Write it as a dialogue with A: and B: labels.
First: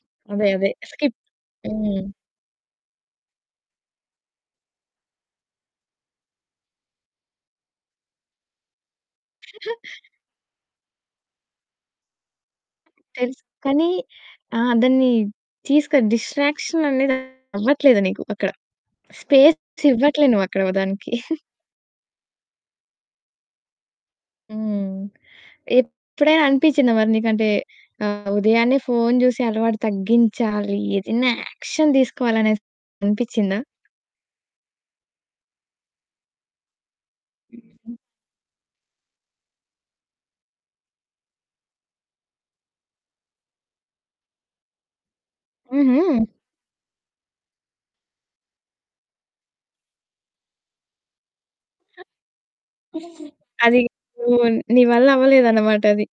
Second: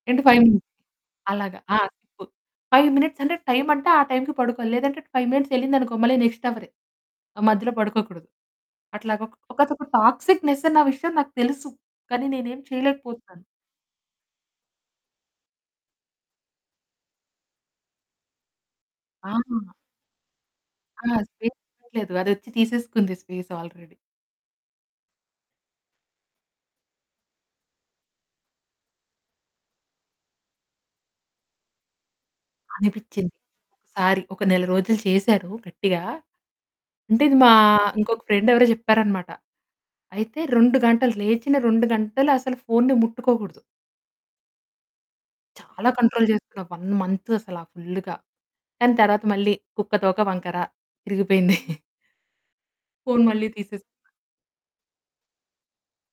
A: ఏంటి 5
B: అదే
A: మినిట్స్
B: అదే. స్కిప్
A: అలాగా ఆ!
B: హ్మ్.
A: 5 మినిట్స్ అంటే టైమ్ అంటే ఆ టైమ్‌కి పడుకోలి. లేదంటే 5 మినిట్స్ యెళ్ళిందనుకో, మళ్ళి నెక్స్ట్ అవరే. ఆ! మధ్యలో పడుకోకూడదు. అట్లాగొక్ ఒకానొక టాక్సిక్‌నెస్ అన్న విషయం నాకు తెలుసు. కానీ నేనేమి
B: తెలుసు
A: చేయలేకపోతున్నాను.
B: కానీ, ఆ! దాన్ని తీసుకొని డిస్ట్రాక్షన్ అనేది అవ్వట్లేదు నీకు అక్కడ.
A: ఆహా!
B: స్పేస్ ఇవ్వట్లేదు నువ్వక్కడ వ
A: ఆ!
B: దానికి.
A: స్పేస్ ఇవ్వలేదు. అదొచ్చి తీసేసుకుంది స్పేస్ ఆల్రెడీ.
B: హ్మ్. ఎప్పుడైనా అనిపిచ్చిందా మరి నీకంటే, ఆహ్, ఉదయాన్నే ఫోను జూసే అలవాటు తగ్గించాలి. ఏదన్నా యాక్షన్ దీసుకోవాలనేసి
A: అనిపిచ్చింది
B: అనిపిచ్చిందా?
A: ఒకసారి. ఒక నెల రోజులు చేశారు గట్టిగా. అంటే ఇది మా
B: హుహు.
A: ఇంకొక ఫ్రెండ్ ఎవరో చెప్పారనమాట. అయితే 2 గంటలు, లేచిన 2 గంటలు అసలు ఫోనుని ముట్టుకోగూడదు. చాలా
B: హుహు.
A: కంట్రోల్ చేసుకున్న 1 మంత్ అసల ఫుల్లుగా. కానీ తర్వాత మళ్ళీ "కుక్క తోక వంకర," తిరిగిపోయింది. ఫోను మళ్ళీ
B: అది
A: తీసేసి
B: నూన్ నీ వల్ల అవ్వలేదన్నమాట అది.